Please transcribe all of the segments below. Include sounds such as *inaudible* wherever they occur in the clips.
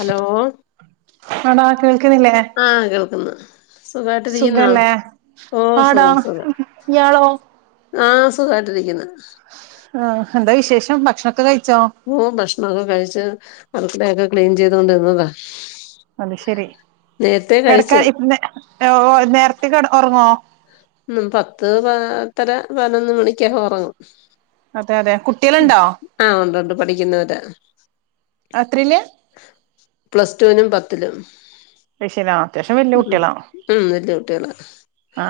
Hello ആടാ കേൾക്കുന്നില്ലേ ആ കേൾക്കുന്നു സുഖായിട്ട് ഇരിക്കുന്നാ സുഖല്ലേ ഓ ആടാ സുഖം സുഖം ഇയാളോ ആ സുഖായിട്ടിരിക്കുന്നു ആ എന്താ വിശേഷം ഭക്ഷണം ഓ ഭക്ഷണൊക്കെ കഴിച്ച് അടുക്കളയൊക്കെ ക്ലീൻ ചെയ്തോണ്ടിരുന്നതാ അത് ശെരി നേരത്തെ കഴിച്ച് കെടക്കാൻ ഇപ്പ നേരത്തെ ക ഉറങ്ങോ ഉ പത്ത് പത്തര പതിനൊന്ന് മണിക്കൊക്കൊ ഉറങ്ങും അതെ അതെ കുട്ടികളുണ്ടോ പഠിക്കുന്നരാ അത്തൃല്ലാ പ്ലസ് ടു വിലും പത്തിലും *unintelligible* അത്യാവശ്യം വല്ല്യയ ഉം കുട്ടികളാണോ ഉം വല്യ കുട്ടികളാ ആ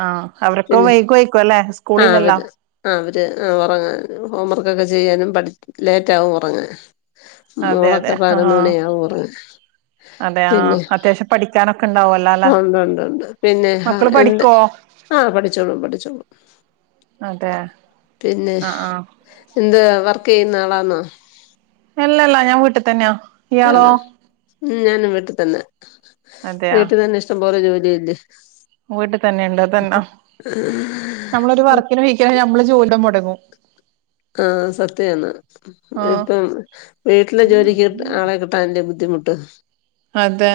അവര്ക്കും വൈകും ആയിരിക്കുല്ലേ ആ അവര് ആ അവര് ആ ഉറങ്ങാൻ ഹോംവർക്കൊക്കെ ചെ ചെയ്യാനും പഠി ലേറ്റാവും ഉറങ്ങാൻ അതെ അതെ മോളൊക്കെ പതിനൊന്ന് ആഹ് മണിയാവും ഉറങ്ങാൻ അതെ ആഹ് പിന്നെ അത്യാവശ്യം പഠിക്കാനൊക്കെ ഉണ്ടാവുമല്ലോ അല്ലെ ഉണ്ട് ഉണ്ട് ഉണ്ട് പിന്നെ മക്കള് എന്ത് പഠിക്കോ ആ പഠിച്ചോളും പഠിച്ചോളും അതെ പിന്നെ ആഹ് ആഹ് എന്താ വർക്ക് ചെയ്യുന്ന ആളാന്നോ അല്ലല്ലാ ഞാൻ വീട്ടി തന്നെയാ ഇയാളോ ആണോ ഉം ഞാനും വീട്ടി തന്നെ വീട്ടിൽ തന്നെ ഇഷ്ടം പോലെ ജോലിയില്ലേ വീട്ടി തന്നെണ്ട് അതന്ന നമ്മളൊരു വർക്കിന് വഹിക്കാ നമ്മള് ജോലിം മുടങ്ങും ആ സത്യാണ് ആഹ് ഇപ്പം വീട്ടിലെ ജോലിക്ക് ആളെ കിട്ടാൻ വല്ല്യ ബുദ്ധി ബുദ്ധിമുട്ട് അതെ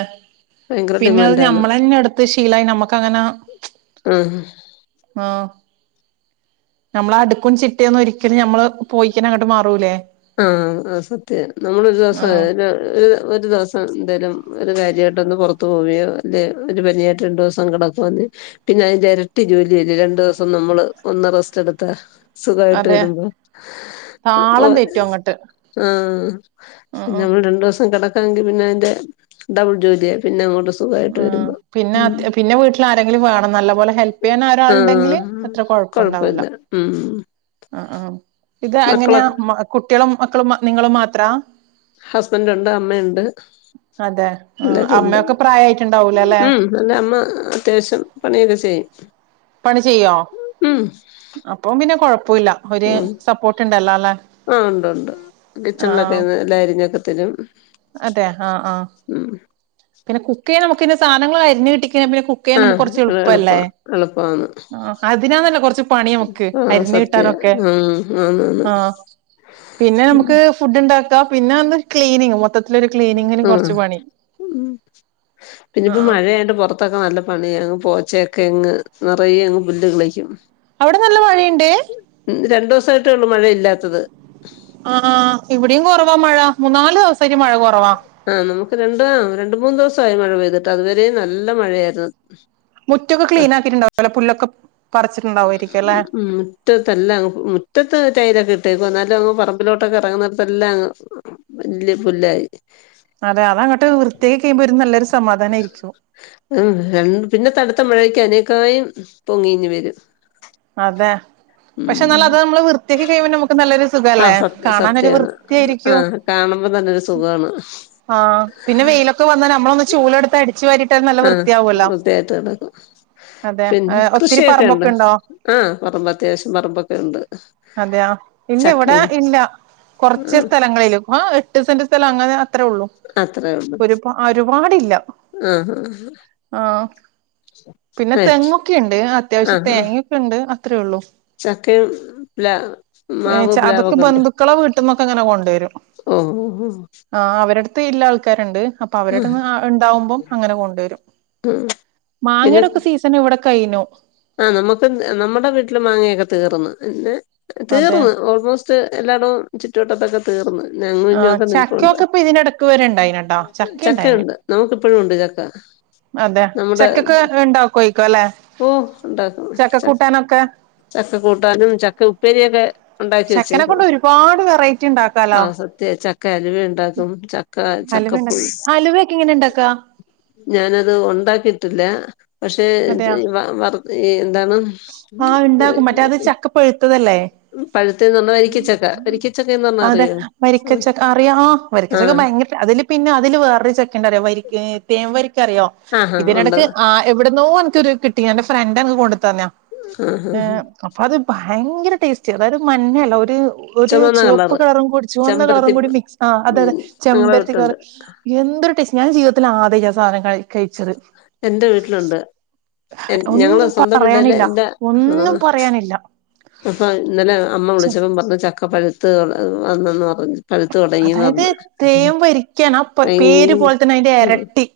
ഭയങ്കര പിന്നെ അത് ഡിമാൻഡാണ് ഞമ്മളന്നെ എടുത്ത് ശീലായി നമ്മക്ക് അങ്ങന ആഹ് ആ നമ്മള് അടുക്കും ചിട്ടിയൊന്നും ഒരിക്കലും മ്മള് പോയിക്കന അങ്ങോട്ട് മാറൂലേ ആ ആ സത്യ നമ്മളൊ ഒരു ദിവസം ആഹ് ഒരു ദിവസം എന്തേലും ഒരു കാര്യമായിട്ടൊ ഒന്ന് പുറത്തു പോവിയോ അല്ലേ ഒരു പനിയായിട്ട് രണ്ടു ദിവസം കിടൊക്കുവാന്നേ പിന്ന അതിൻ്റെ ഇരട്ടി ജോലിയല്ലേ രണ്ടു ദിവസം നമ്മള് ഒന്ന് റസ്റ്റ് എടുത്താ സുഖായിട്ട് അതെ വരുമ്പോ ഓ താളം തെറ്റും അങ്ങട്ട് ആ പിന്നെ ഉം നമ്മൾ രണ്ടു ദിവസം കിടക്കാങ്കി പിന്നെ അതിന്റെ ഡബിൾ ജോലിയ പിന്നെ അങ്ങോട്ട് സുഖായിട്ട് ആ വരുമ്പോ പിന്നെ ഉം പിന്നെ വീട്ടിൽ ആരെങ്കിലും വേണം നല്ല പോലെ ഹെല്പ് ചെയ്യാൻ ആഹ് ഒരാളുണ്ടെങ്കില് അത്ര കൊ കൊഴപ്പല്ല ഉം ആ ആ ഇത് അങ്ങനെയ മക്കളൊ കുട്ടികളും മക്കളും നിങ്ങളും മാത്രാ ഹസ്ബൻറ് ഉണ്ട് അമ്മയുണ്ട് എല്ലാരും ഉണ്ട് ചായയായിട്ടുണ്ടാവൂല അല്ലെ ഉം എന്റെ അമ്മ അത്യാവശ്യം പണിയൊക്കെ ചെയ്യും പണി ചെയ്യോ ഉം അപ്പം പിന്നെ കൊഴ- പ്പുല്ലഒരു ഉം സപ്പോർട്ട് ഉണ്ടല്ലോ അല്ലെ ആ ഉണ്ട് ഉണ്ട് ആ കിച്ചണിലൊക്കെ എല്ലാം അരിഞ്ഞൊക്കെത്തരും അതെ ആഹ് ആഹ് പിന്നെ കുക്ക് ചെയ്യാ നമുക്കിങ്ങ് സാധനങ്ങൾ അരിഞ്ഞ് കിട്ടി പിന്നെ കുക്ക് ആ ചെയ്യാൻ കുറച്ച് എള് എളുപ്പ എളുപ്പല്ലേ എളുപ്പാന്ന് അതിനാന്നല്ല കുറച്ച് പണി നമുക്ക് ആ അരി- സത്യ ആ ആന്ന് ആന്ന് പിന്നെ ഉം നമുക്ക് ഫുഡ്ണ്ടാക്കാം പിന്നെ ക്ലീനിങ് മൊത്തത്തില ഒരു ക്ലീനിങ്ങിനും ആ കുറച്ചു പണി ഉം ആ പിന്നെപ്പോ ആ മഴയായിട്ട് പുറത്തൊക്കെ നല്ല പണിയ അങ്ങ് പോ- ച്ചേയെക്കെ അങ്ങ് നിറയെങ്ങ് പുല്ല് കിളിക്കും അവിടെ നല്ല മഴയുണ്ട് തായിട്ടള്ളു മഴ ഇല്ലാത്തത് ആ ഇവിടെയും കുറവാ മഴ മൂന്നാല് ദിവസായിട്ട് മഴ കുറവാ ആ നമുക്ക് രണ്ട രണ്ട മൂന്നന്ന് ദിവസായി മഴ പെയ്തിട്ട് അതുവരെയും നല്ല മഴയായിരുന്നു മുറ്റൊക്കെ ക്ലീൻ ആക്കിട്ടുണ്ടോ പുല്ലൊക്കെ പറിച്ചിട്ടുണ്ടാവുമായിരിക്കും അല്ലെ ഉം മുറ്റത്തല്ലാം മുറ്റത്ത് ടൈലൊക്കെ ഇ- ട്ടേക്കുവ എന്നാലും അങ്ങ് പറമ്പിലോട്ടൊക്കെ ഇറങ്ങുന്ന ടുത്തെല്ലാം വല്യ പുല്ലായി അതെ അത അങ്ങോട്ട് വൃത്തിയായി കഴിയയുമ്പോൽ ഒരു നല്ലരു ഉം പിന്നെത്തെ അടുത്ത മഴക്ക് അതിനെ- ക്കായും പൊങ്ങിയിങ്ങ് വരും അതെ പക്ഷെ എന്നാൽ ഉം അത് നമ്മള് വൃത്തിയാക്കി കഴിയുമ്പോ നമുക്ക് നല്ലരു സുഖല്ലേ ആഹ് സത്യ കാണാനൊരു സത്യാണ് വൃത്തി ആയിരിക്കും ആഹ് കാണുമ്പോ തന്നൊരു സുഖാണ് ആ പിന്നെ വെയിലൊക്കെ വന്നാൽ നമ്മള് ഒന്ന് ചൂലെടുത്ത് അടിച്ചു വാരി ആ വ്യത്തിയായിട്ട് കിടക്കും അതെ പിന്നെ ഒത്തിരി കൃഷിയൊക്കെ ഉണ്ട് പറമ്പൊക്കെ ഉണ്ടോ ആ പറമ്പ് അത്യാവശ്യം പറമ്പൊക്കെ ഉണ്ട് അതെയാ ഇല്ല ഇവിടെ ചക്കയും ഇല്ല കുറച്ച് ആഹ് സ്ഥലങ്ങളിലും എട്ട് സെന്റ് സ്ഥലം അങ്ങനെ അത്ര ഉള്ളു അത്രേ ഉള്ളൂ ഒരുപ ഒരുപാടില്ല ആഹ് ആ പിന്നെ ആഹ് തെങ്ങൊക്കെുണ്ട് അത്യാവശ്യം ആഹ് തേങ്ങൊയൊക്കെ ഉണ്ട് അത്രയേ ഉള്ളൂ ചക്കയും പ്ല മാവ് ഏച്ച അതൊക്കെ പ്ലാവൊക്കെ ബന്ധുക്കളെ വീട്ടിൽന്നൊക്കെ ഇങ്ങനെ കൊണ്ടുവരും ഓ ഓ ഓ ഹോ അവരുടുത്ത് ഇല്ല ആൾക്കാരുണ്ട് അപ്പൊ അവരുടെന്ന് ഉണ്ടാവുമ്പം അങ്ങനെ കൊണ്ടുവരും ആഹ് മാങ്ങയുടെക്കെ സീസൺഒക്കെ ഇവിടെ കഴിഞ്ഞു ആ നമുക്ക് നമ്മുടെ വീട്ടില് മാങ്ങയൊക്കെ തീർന്ന് പിന്നെ അതെ തീർന്ന് ഓൾമോസ്റ്റ് എല്ലായിടവും ചുറ്റുവട്ടത്തൊക്കെ തീർന്ന് അങ്ങു ആഹ് ഇഞ്ഞൊക്കെ നിൽപ്പുണ്ട് ചക്കയൊക്കെ ഇപ്പൊ ഇതിനിടക്ക് വരെ ഉണ്ടായിനട്ടോ ചക്ക ഉണ്ടായിന് ചക്കയുണ്ട് നമുക്ക് ഇപ്പോഴും ഉണ്ട് ചക്ക അതെ നമ്മുടെ ചക്കയൊക്കെ ഉണ്ടാക്കായിരിക്കും അല്ലെ ഓ ഉണ്ടാക്കും ചക്ക ച കൂട്ടാനൊക്കെ ചക്ക കൂട്ടാനും ചക്ക ഉപ്പേരിയൊക്കെ ഉണ്ടാക്കി ചക്കനെ വെച്ചേക്കും കൊണ്ട് ഒരുപാട് വെറൈറ്റി ആ ഉണ്ടാക്കാലോ സത്യമാ ചക്ക അലവ ഉണ്ടാക്കും ചക്ക ചക്കപ്പുഴു ഹലുവയൊക്കെ എങ്ങനെ ഉണ്ടാക്കാ ഞാനത് ഉണ്ടാക്കിട്ടില്ല പക്ഷെ അതെയാ വറു- എന്താണ് ആഹ് ഉണ്ടാക്കും മറ്റേ അത് ചക്ക പഴുത്തതല്ലേ പഴുത്തന്ന് പറഞ്ഞാൽ വരിക്കച്ചക്ക വരിക്കച്ചക്ക എന്ന് പറഞ്ഞാ അതെ അറിയോ വരിക്കച്ചക്ക അറിയാ ആ ആ വരിക്കച്ചക്ക ഭയങ്കര അതില് പിന്നെ അതില് വേറൊ ചക്ക ഉണ്ടറിയോ തേൻവരിക്ക എിക്കറിയോ ആഹ് ആഹ് ഉണ്ട് ഇതിനിടക്ക് ആ എവിടന്നോ എനക്കൊരു കിട്ടി എ്ന്റെ ഫ്രണ്ട് എനക്ക് കൊണ്ടു തന്ന്യാ ആഹ് ഏ ആഹ് അപ്പൊ അത് ഭയങ്കര ടേസ്റ്റ് അതായത് ഒരു മഞ്ഞല്ല ഒരു ഒരു ചുമന്ന ചുവപ്പ് കളറ് കളറും കൂടി ചുവന്ന ചെമ്പരത്തി കളറും കൂടി മിക്സ് ആ അതെ അതെ ഞങ്ങളെ ചെമ്പരത്തി കളർ വീട്ടിലുണ്ട് എന്തൊരു ടേസ്റ്റ് ഞാന് ജീവിതത്തിൽ ആദ്യാട്ട ആ സാനം കഴിക്ക് കഴിച്ചത്, എന്റെ വീട്ടിലുണ്ട് ഞങ്ങള് ഒന്നും സ്വന്തം വീട്ടില് പറയാനില്ല എന്റെ ഒന്നും ആഹ് പറയാനില്ല അപ്പൊ ഇന്നലെ അമ്മ വിളിച്ചപ്പ പറഞ്ഞു ചക്ക പ്പഴുത്ത് വന്നന്ന് പഴുത്ത് തുടങ്ങീന്ന് അതായത് പറഞ്ഞ, തേൻ വരിക്കാണ് ആ ഭയങ്ക പേര് പോലെ തന്നെ അതിന്റെ എരട്ടി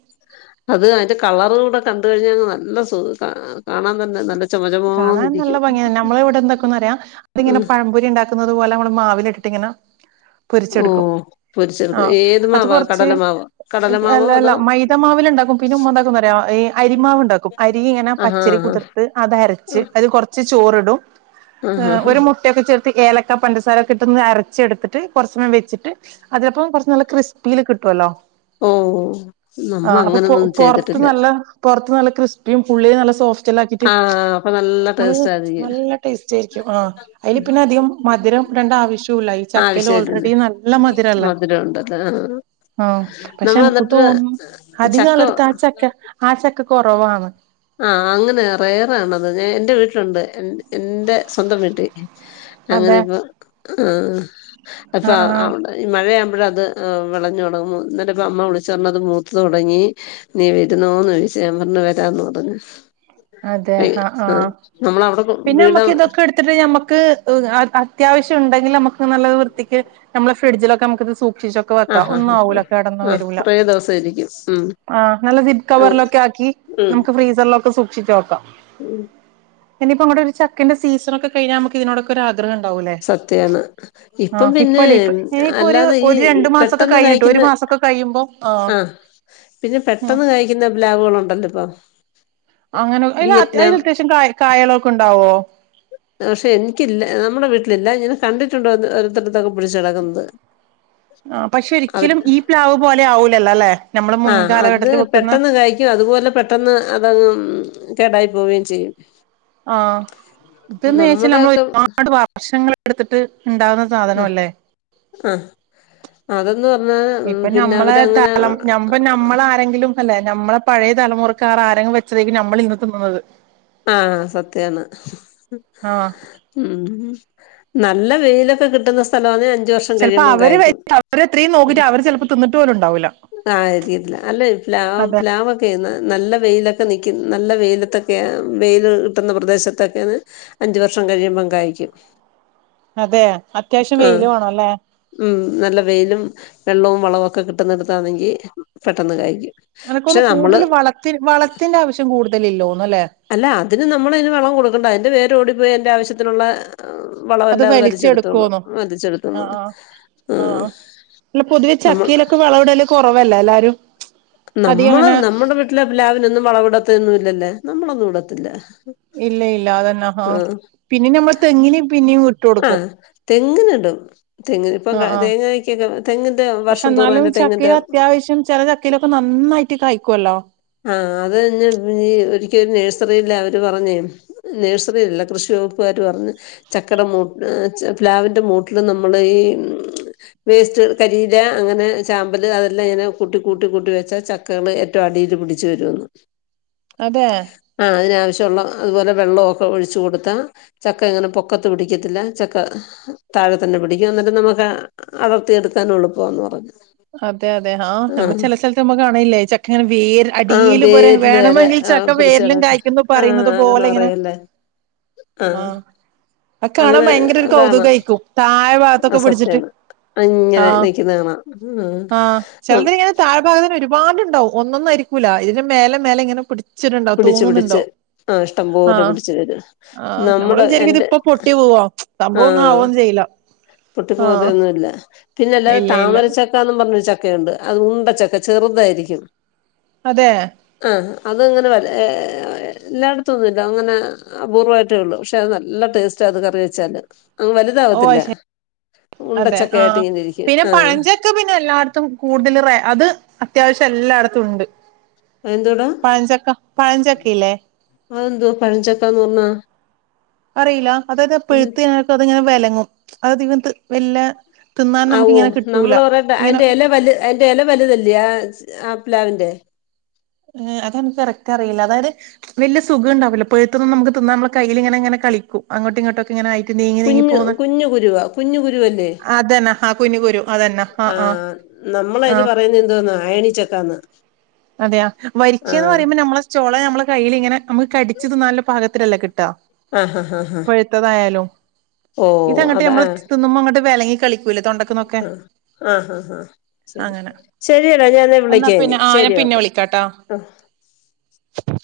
അത് അതിന്റെ കളറൂടെ കണ്ടഴിഞ്ഞാ നല്ല സുഖ കാണാൻ കാണാൻ തന്നെ നല്ല ചുമ കാണാൻ നല്ല ചുമാന്നിരിക്കും ഭംഗിയന്നെ നമ്മളെ ഇവിടെ എന്തൊക്ക റയാ തിങ്ങനെ ഉം പഴംപൊരി ഉണ്ടാക്കുന്നത് പോലെ നമ്മൾ മാവില് ഇട്ടിട്ട് ഇങ്ങനെ ഓ പൊരിച്ചെടുക്കും ആ പൊരിച്ചെടുക്ക ഏത് അത് മാവാ കൊറച്ച് കടലമാവോ കടലമാവോ അല്ല അല്ല അതോ മൈദ മാവിലുണ്ട പിന്നെ ഉമ്മാന്തക്കുന്നറിയോ ഈ അരിമാവണ്ടാക്കും അരി ഇങ്ങനെ ആഹാ പച്ചരി ആഹാ കുതിർത്ത് അത് അര ച്ച് അത് കൊറച്ച് ചോർടും ആഹ് ആഹ് ഒരു മുട്ടയ്ക്കെ ചേർ ഏലക്ക, പഞ്ചസാര ഒക്കെ ഇട്ടൊന്ന് അരച്ചെടുത്തിട്ട് കൊറചേരം വെച്ചിട്ട് അതിനൊപ്പം കൊറച്ച് നല്ല ക്രിസ്പിയിൽ കിട്ടുവല്ലോ ഓ ആ നമ്മള് അപ്പൊ അങ്ങനൊന്നും പൊറത്ത് ചെയ്തിട്ടില്ല നല്ല പൊറത്ത് നല്ല ക്രിസ്പിയും ഉള്ളില് നല്ല സോഫ്റ്റല്ല ആക്കിട്ട് ആഹ് അപ്പൊ നല്ല ടേസ്റ്റ് ആയിരിക്കും നല്ല ടേസ്റ്റായിരിക്കും ആഹ് അതിൽ പിന്നെ അധികം മധുരം ഇടണ്ട ആവശ്യോല്ല ഈ ചക്ക ആവശ്യലാല്ലോ മധുരം ഉണ്ടല്ല ആ ആ പക്ഷെ നമ്മൾ എനക്ക് എന്നിട്ട് തോന്നുന്നു അധിക ചക്ക ആളെടുത്ത് ആ ചക്ക ആ ചക്ക കുറവാണ് ആ അങ്ങനെ റേറാണത് ഞാ എൻറെ വീട്ടിലുണ്ട് എന്റെ എന്റെ സ്വന്തം വീട്ടിൽ അങ്ങനെ അതെ ഇപ്പം ആ ആ ആ അപ്പവിടെ മഴയാവുമ്പോ അഴത് വെളഞ്ഞു തൊടങ്ങും ന്നിട്ടപ്പം അമ്മ വിളിച്ച് പറഞ്ഞ് അത് മൂത്തോടങ്ങി നീ വരുന്നോന്ന് ചോദിച്ചു ഞാൻ പറഞ്ഞ് വരന്നറഞ്ഞു അതെ ആഹ് ആ നമ്മളവിടെ പിന്നെ വീട് നമ്മക്ക് ആഹ് ഇതൊക്കെ എടുത്തിട്ട് നമ്മക്ക് അത്യാവശ്യണ്ടെങ്കി നമക്ക് നല്ല വൃത്തിക്ക് നമ്മള് ഫ്രിഡ്ജിലക്കെ നമ്മക്ക് സൂഷിച്ച് സൂഷിച്ച് വെക്കാ ആഹ് ഒന്നാവൂല ആഹ് കേടൊന്നും ആഹ് വരൂല കുറേ ദിവസം ഇരിക്കും ഉം ആഹ് നല്ല സിപ് ഉം കവറിലൊക്കെക്കാ ക്കി നമ്മക്ക് ഫ്രീസറിലൊക്കെ സൂഷ് *unintelligible* ഉം ഇനിയിപ്പോ അങ്ങോട്ട് ഒരു ചക്കന്റെ സീസനൊക്കെ കഴിഞ്ഞാ നമുക്ക് ഇതിനോടൊക്കെ ആഗ്ര സത്യാണ് ഇപ്പം ആഹ് പിന്നെ ഇപ്പല്ലേ ഇപ്പ ഇനിയിപ്പോ ഒരു അല്ലാതെ ഈ ഒരു രണ്ടു മാസമൊക്കെ പെട്ടെന്ന് കഴിഞ്ഞിട്ട് ഒരു കഴിക്കുന്ന മാസമൊക്കെ കഴിയുമ്പോ ആഹ് ആ പിന്നെ ഉം പെട്ടെന്ന് കായ്ക്കുന്ന പ്ലാവുകളുണ്ടല്ലോ ഇപ്പൊ അങ്ങനെ അ അതിൽ വിയറ്റ്നാം അത്യാവശ്യം കായ് കായാളൊക്കെ ണ്ടാവോ പക്ഷെ എനിക്കില്ല നമ്മുടെ വീട്ടിലില്ല ഞാൻ കണ്ടിട്ടുണ്ട് ഒത്തരത്തൊക്കെ പിടിച്ച് കടക്കുന്നത് ആഹ് പക്ഷെ അത് ഒരിക്കലും ഈ പ്ലാവ് പോലെ ആവൂലല്ലോ അല്ലെ നമ്മള് ആ അത് മുൻകാലഘട്ടത്തിൽ വെക്കുന്ന പെട്ടെന്ന് കായ്ക്കും അതുപോലെ പെട്ടെന്ന് അതങ് കേടായി പോവേം ചെയ്യും ആഹ് *unintelligible* നമ്മുടെ നമ്മൾ ഒക്കെ ഒരുപാട് വർഷങ്ങളൊ എടുത്തിട്ട് ണ്ടാവുന്ന സാധനം അല്ലേ ആ ആ അതെന്ന് പറഞ്ഞാ ഉം, ഇപ്പൊ പിന്നെ ഞമ്മളെ അവരങ്ങനെ തലം ന ഞമ്മള ആരെങ്കിലും അല്ലേ ഞമ്മളെ പഴയ തലമുറക്കാർ ആരെലും വെച്ചതേക്കും നമ്മൾ ഇന്ന് തിന്നുന്നത് ആഹ് സത്യാണ് ആഹ് ഉം നല്ല വെയിലൊക്കെ കിട്ടുന്ന സ്ഥലാനേ ചെലപ്പോ അവര് വെച്ച് അവരത്രെ നോക്കിട്ട് അവര് ചെലപ്പോ തിന്നിട്ട് പോലും ണ്ടാവൂല ആരിക്കില്ല അല്ലെ പ്ലാ പ്ലാവോക്കെ നല്ല വെയിലത്ത് നിക്കുന്ന നല്ല വെയിലത്തൊക്കെ വെയില് കിട്ടുന്ന പ്രദേശത്തൊക്കെയന്ന് അഞ്ച്‌ വർഷം കഴിയുമ്പം കായ്ക്കും അതെ അത്യാവശ്യം ആഹ് വെയില് വേണല്ലേ ഉം നല്ല വെയിലും വെള്ളവും വളവൊക്കെ കിട്ടുന്നെടുത്താണെങ്കി പെട്ടെന്ന് കായ്ക്കും പക്ഷെ അനക്കൊന്ന് നമ്മള് കൂടുതൽ വളത്തി വളത്തിന്റെ ആവശ്യം കൂടുതലില്ലാന്ന് അല്ല അതിന് നമ്മൾ അതിന് വളം കൊടുക്കണ്ട അതിന്റെ വേര് ഓടിപ്പോയി അതിന്റെ ആവശ്യത്തിനി ള്ള വളമല്ലാം അത് വലിച്ചെടുതോളും വലിച്ചെടുത്ത ആഹ് ആഹ് ആ ആഹ് ആഹ് അല്ല പൊതുവെ ചക്ക യിലൊക്കെ വളം ഇടൽകുറവല്ല എല്ലാരും. അധികം നമ്മള് അങ്ങനെ നമ്മുടെ വീട്ടിലെപ്ലാവിനൊന്നും വളവിടത്തൊന്നും ഇല്ലല്ലേ നമ്മളൊന്നും ഇടത്തില്ല ഇല്ല ഇല്ല ആഹ് അതന്നാഹാപിന്നെ ഞമ്മളെ തെങ്ങിന പിന്നെയ ഇ.. ആഹ് തെങ്ങ് ന്ഇടും തെങ്ങിഇപ്പേ ആഹ് ആഹ് തെങ്ങക്കൊക്കെ തെങ്ങിന്റെ വർഷം തോറും അയ്ന്റെ... ചക്കൽ അത്യാവശ്യം ചില ചക്കയിലൊക്കെ നന്നായിട്ട് കായികോലോ ആഹ അത *unintelligible* ഒരിക്കലെ നഴ്സറിയിലെ അവര് പറഞ്ഞെ നഴ്സറിയിൽ ലല്ല കൃഷി വയ്പ്പ് കാര് പറഞ്ഞെ ച... ചക്ക മൂ പ്ലാവിന്റെ മൂട്ടില് നമ്മൾ ഈ വേസ്റ്റ് കരിയില അങ്ങനെ ചാമ്പല് അതെല്ലാം ഇങ്ങനെ കൂട്ടി കൂട്ടി കൂട്ടി വെച്ച ചക്കകൾ ഏറ്റവും അടിയി... അടീൽപിടിച്ചു വരുമന്ന് അതെ അതുപോലെ വെള്ളമ ഒക്കെ ഒഴിച്ചു കൊടുത്താചക്കെ അങ്ങനെ ചക്കത്ത് പിടിക്കത്തില്ല ചക്ക താഴെ തന്നെ പിടിക്കും എന്നിട്ട് നമുക്ക് അതിർത്തി എടുക്കാൻ എളുപ്പ മാന്ന്പറഞ്ഞു അതെ അതെ ആഹ് നമ്മ ചെല സ്ഥലത്ത്നമ്മ കാണലില്ലെച്ചക്ക ഇങ്ങനെ വേര് അടീൽ പോലെ വേണ വേണമ... ആഹ പിടിച്ചതാ ആഹ അങ്ങനെ പോലെ ഇങ്ങനെ പറയല്ലേ ആഹ ആഹ് അത് കാണാൻ അങ്ങനെ ഭയങ്കര ഒരു കാണാം കൗതുകായിരിക്കും താഴെ ഭാഗത്തൊക്കെ പിടിച്ചിട്ട് അത്‌സത്യാണ് അങ്ങനെ ആഹ് നിക്കുന്ന കാണാം ആഹ് ഉം ചിലത് ഇങ്ങനെ താഴ്ഭാഗത്ത്ഒരുപാട്... ണ്ടാവും ഒന്ന്ഒന്നും ആയിരിക്കില ഇതിന്റെ മേലെ മേലെ ഇങ്ങനെ പി... ച്ച്ട്ടണ്ടോ പിടിച്ച് തൂങ്ങ്ന്ന്ണ്ടോ പിടിച്ച് ആഹ് ഹാ ഇഷ്ടംപോലെ പിടിച്ച് വരും ഹാ നമ്മള് നമ്മുടെ വിചാരിക്കും ഇത് എന്റെ പൊട്ടി പോകു സംഭവം ഒന്നും ആവോ ചെയ്യില്ല ആഹ് പൊട്ടിപ്പോകത്തെന്നുമില്ല പിന്നെ അല്ലാതെ ഇല്ല ഇല്ല താമരച്ചക്കന്നും. പറഞ്ഞ ചക്കയുണ്ട്അത് ഉണ്ടച്ചക്കഅത് ചെറുതായിരിക്കും. അതെ ആഹ് അതങ്ങനെ ഒരേ *inaudible* എല്ലായിടത്തു ഒന്നുല്ല അങ്ങനെ അപൂർവ്വമായിട്ടേ ഉള്ളൂ പക്ഷേ അത് നല്ല ടേസ്റ്റ് അത് കറി വെച്ചാല് അങ്ങ് ഓഹ് വലുതാവത്തില്ല അയ്ശെ അതെ ഉണ്ടച്ചക്ക ആയിട്ട് ആഹ ഇങ്ങനെ ഇരിക്കും പിന്നെ ആ പഴഞ്ചക്ക പിന്നെ എല്ലായിടത്തും കൂടുതൽ അത് അത്യാവശ്യം... എല്ലായിടത്തും ഉണ്ട് അയന്തൂടാ പഴഞ്ചക്ക പഴഞ്ചക്കയില്ലേ അതെന്തു പഴഞ്ചക്കന്ന് പറഞ്ഞാ. അറിയില്ല അതായത്പ്പഴുത്ത് ഞനക്ക് അത്ങ്ങനെ വെലങ്ങും അത് അതികഇങ്ങന വല്ല... തിന്നാൻ ആഓ നമുക്കിങ്ങനെ കിട്ടൂല നമ്മൾോറ ഇങ്ങനെ അതിന്റെ എല വലുതല്ലേഅഹാ... പ്ലാവിന്റെ ഏ അത നമുക്ക് കറക്റ്റ് അറിയില്ല അതായത് വലിയ സുഖംണ്ടാവില്ലോ പഴുത്ത തൊന്നുംനമുക്ക് തിന്നാ നമ്മടെകയ്യിൽ ഇങ്ങനെങ്ങനെ... കളിക്കും അങ്ങോട്ടും ഇങ്ങോട്ടൊക്കെ ഇങ്ങനെ ആയിട്ട് നീങ്ങി നീങ്ങി കുഞ്ഞു പോുന്ന കുഞ്ഞു കുരുവാ കുഞ്ഞു അതന്നെ ആ കുഞ്ഞി കുരു. അതന്നെ ആഹ് ആഹ് ആഹ നമ്മളതിന് ആഹ് പറയുന്നതെന്താ ന് അയനിചക്കാന്ന്. അതെയോവരിക്ക എന്ന്പറയുമ്പോ നമ്മളെ ചോള നമ്മളെ കയ്യിൽ ഇങ്ങനെ... നമുക്ക് കടിച് തിന്നാൻ നല്ല ഭാഗത്തിലല്ലേകിട്ടാ... ആ ഹാ ഹാ ഹാ ഓ പൊഴുത്തതായാലുംഇതങ്ങോട്ട് അതാ ഞമ്മൾ ആ തിന്നുമ്പോ ക് അങ്ങോട്ട് വലങ്ങി കളിക്ക... ആ ആഹ് ഹാ ആ ശരി അങ്ങനെ ശരിയ ടാഞാൻ എന്നാ നിന്നെവിളിക്കാ പിന്നെ ആ ഞാൻ ശരി. പിന്നെ ഓക്കെ വിളിക്കാട്ടാ ആ പി...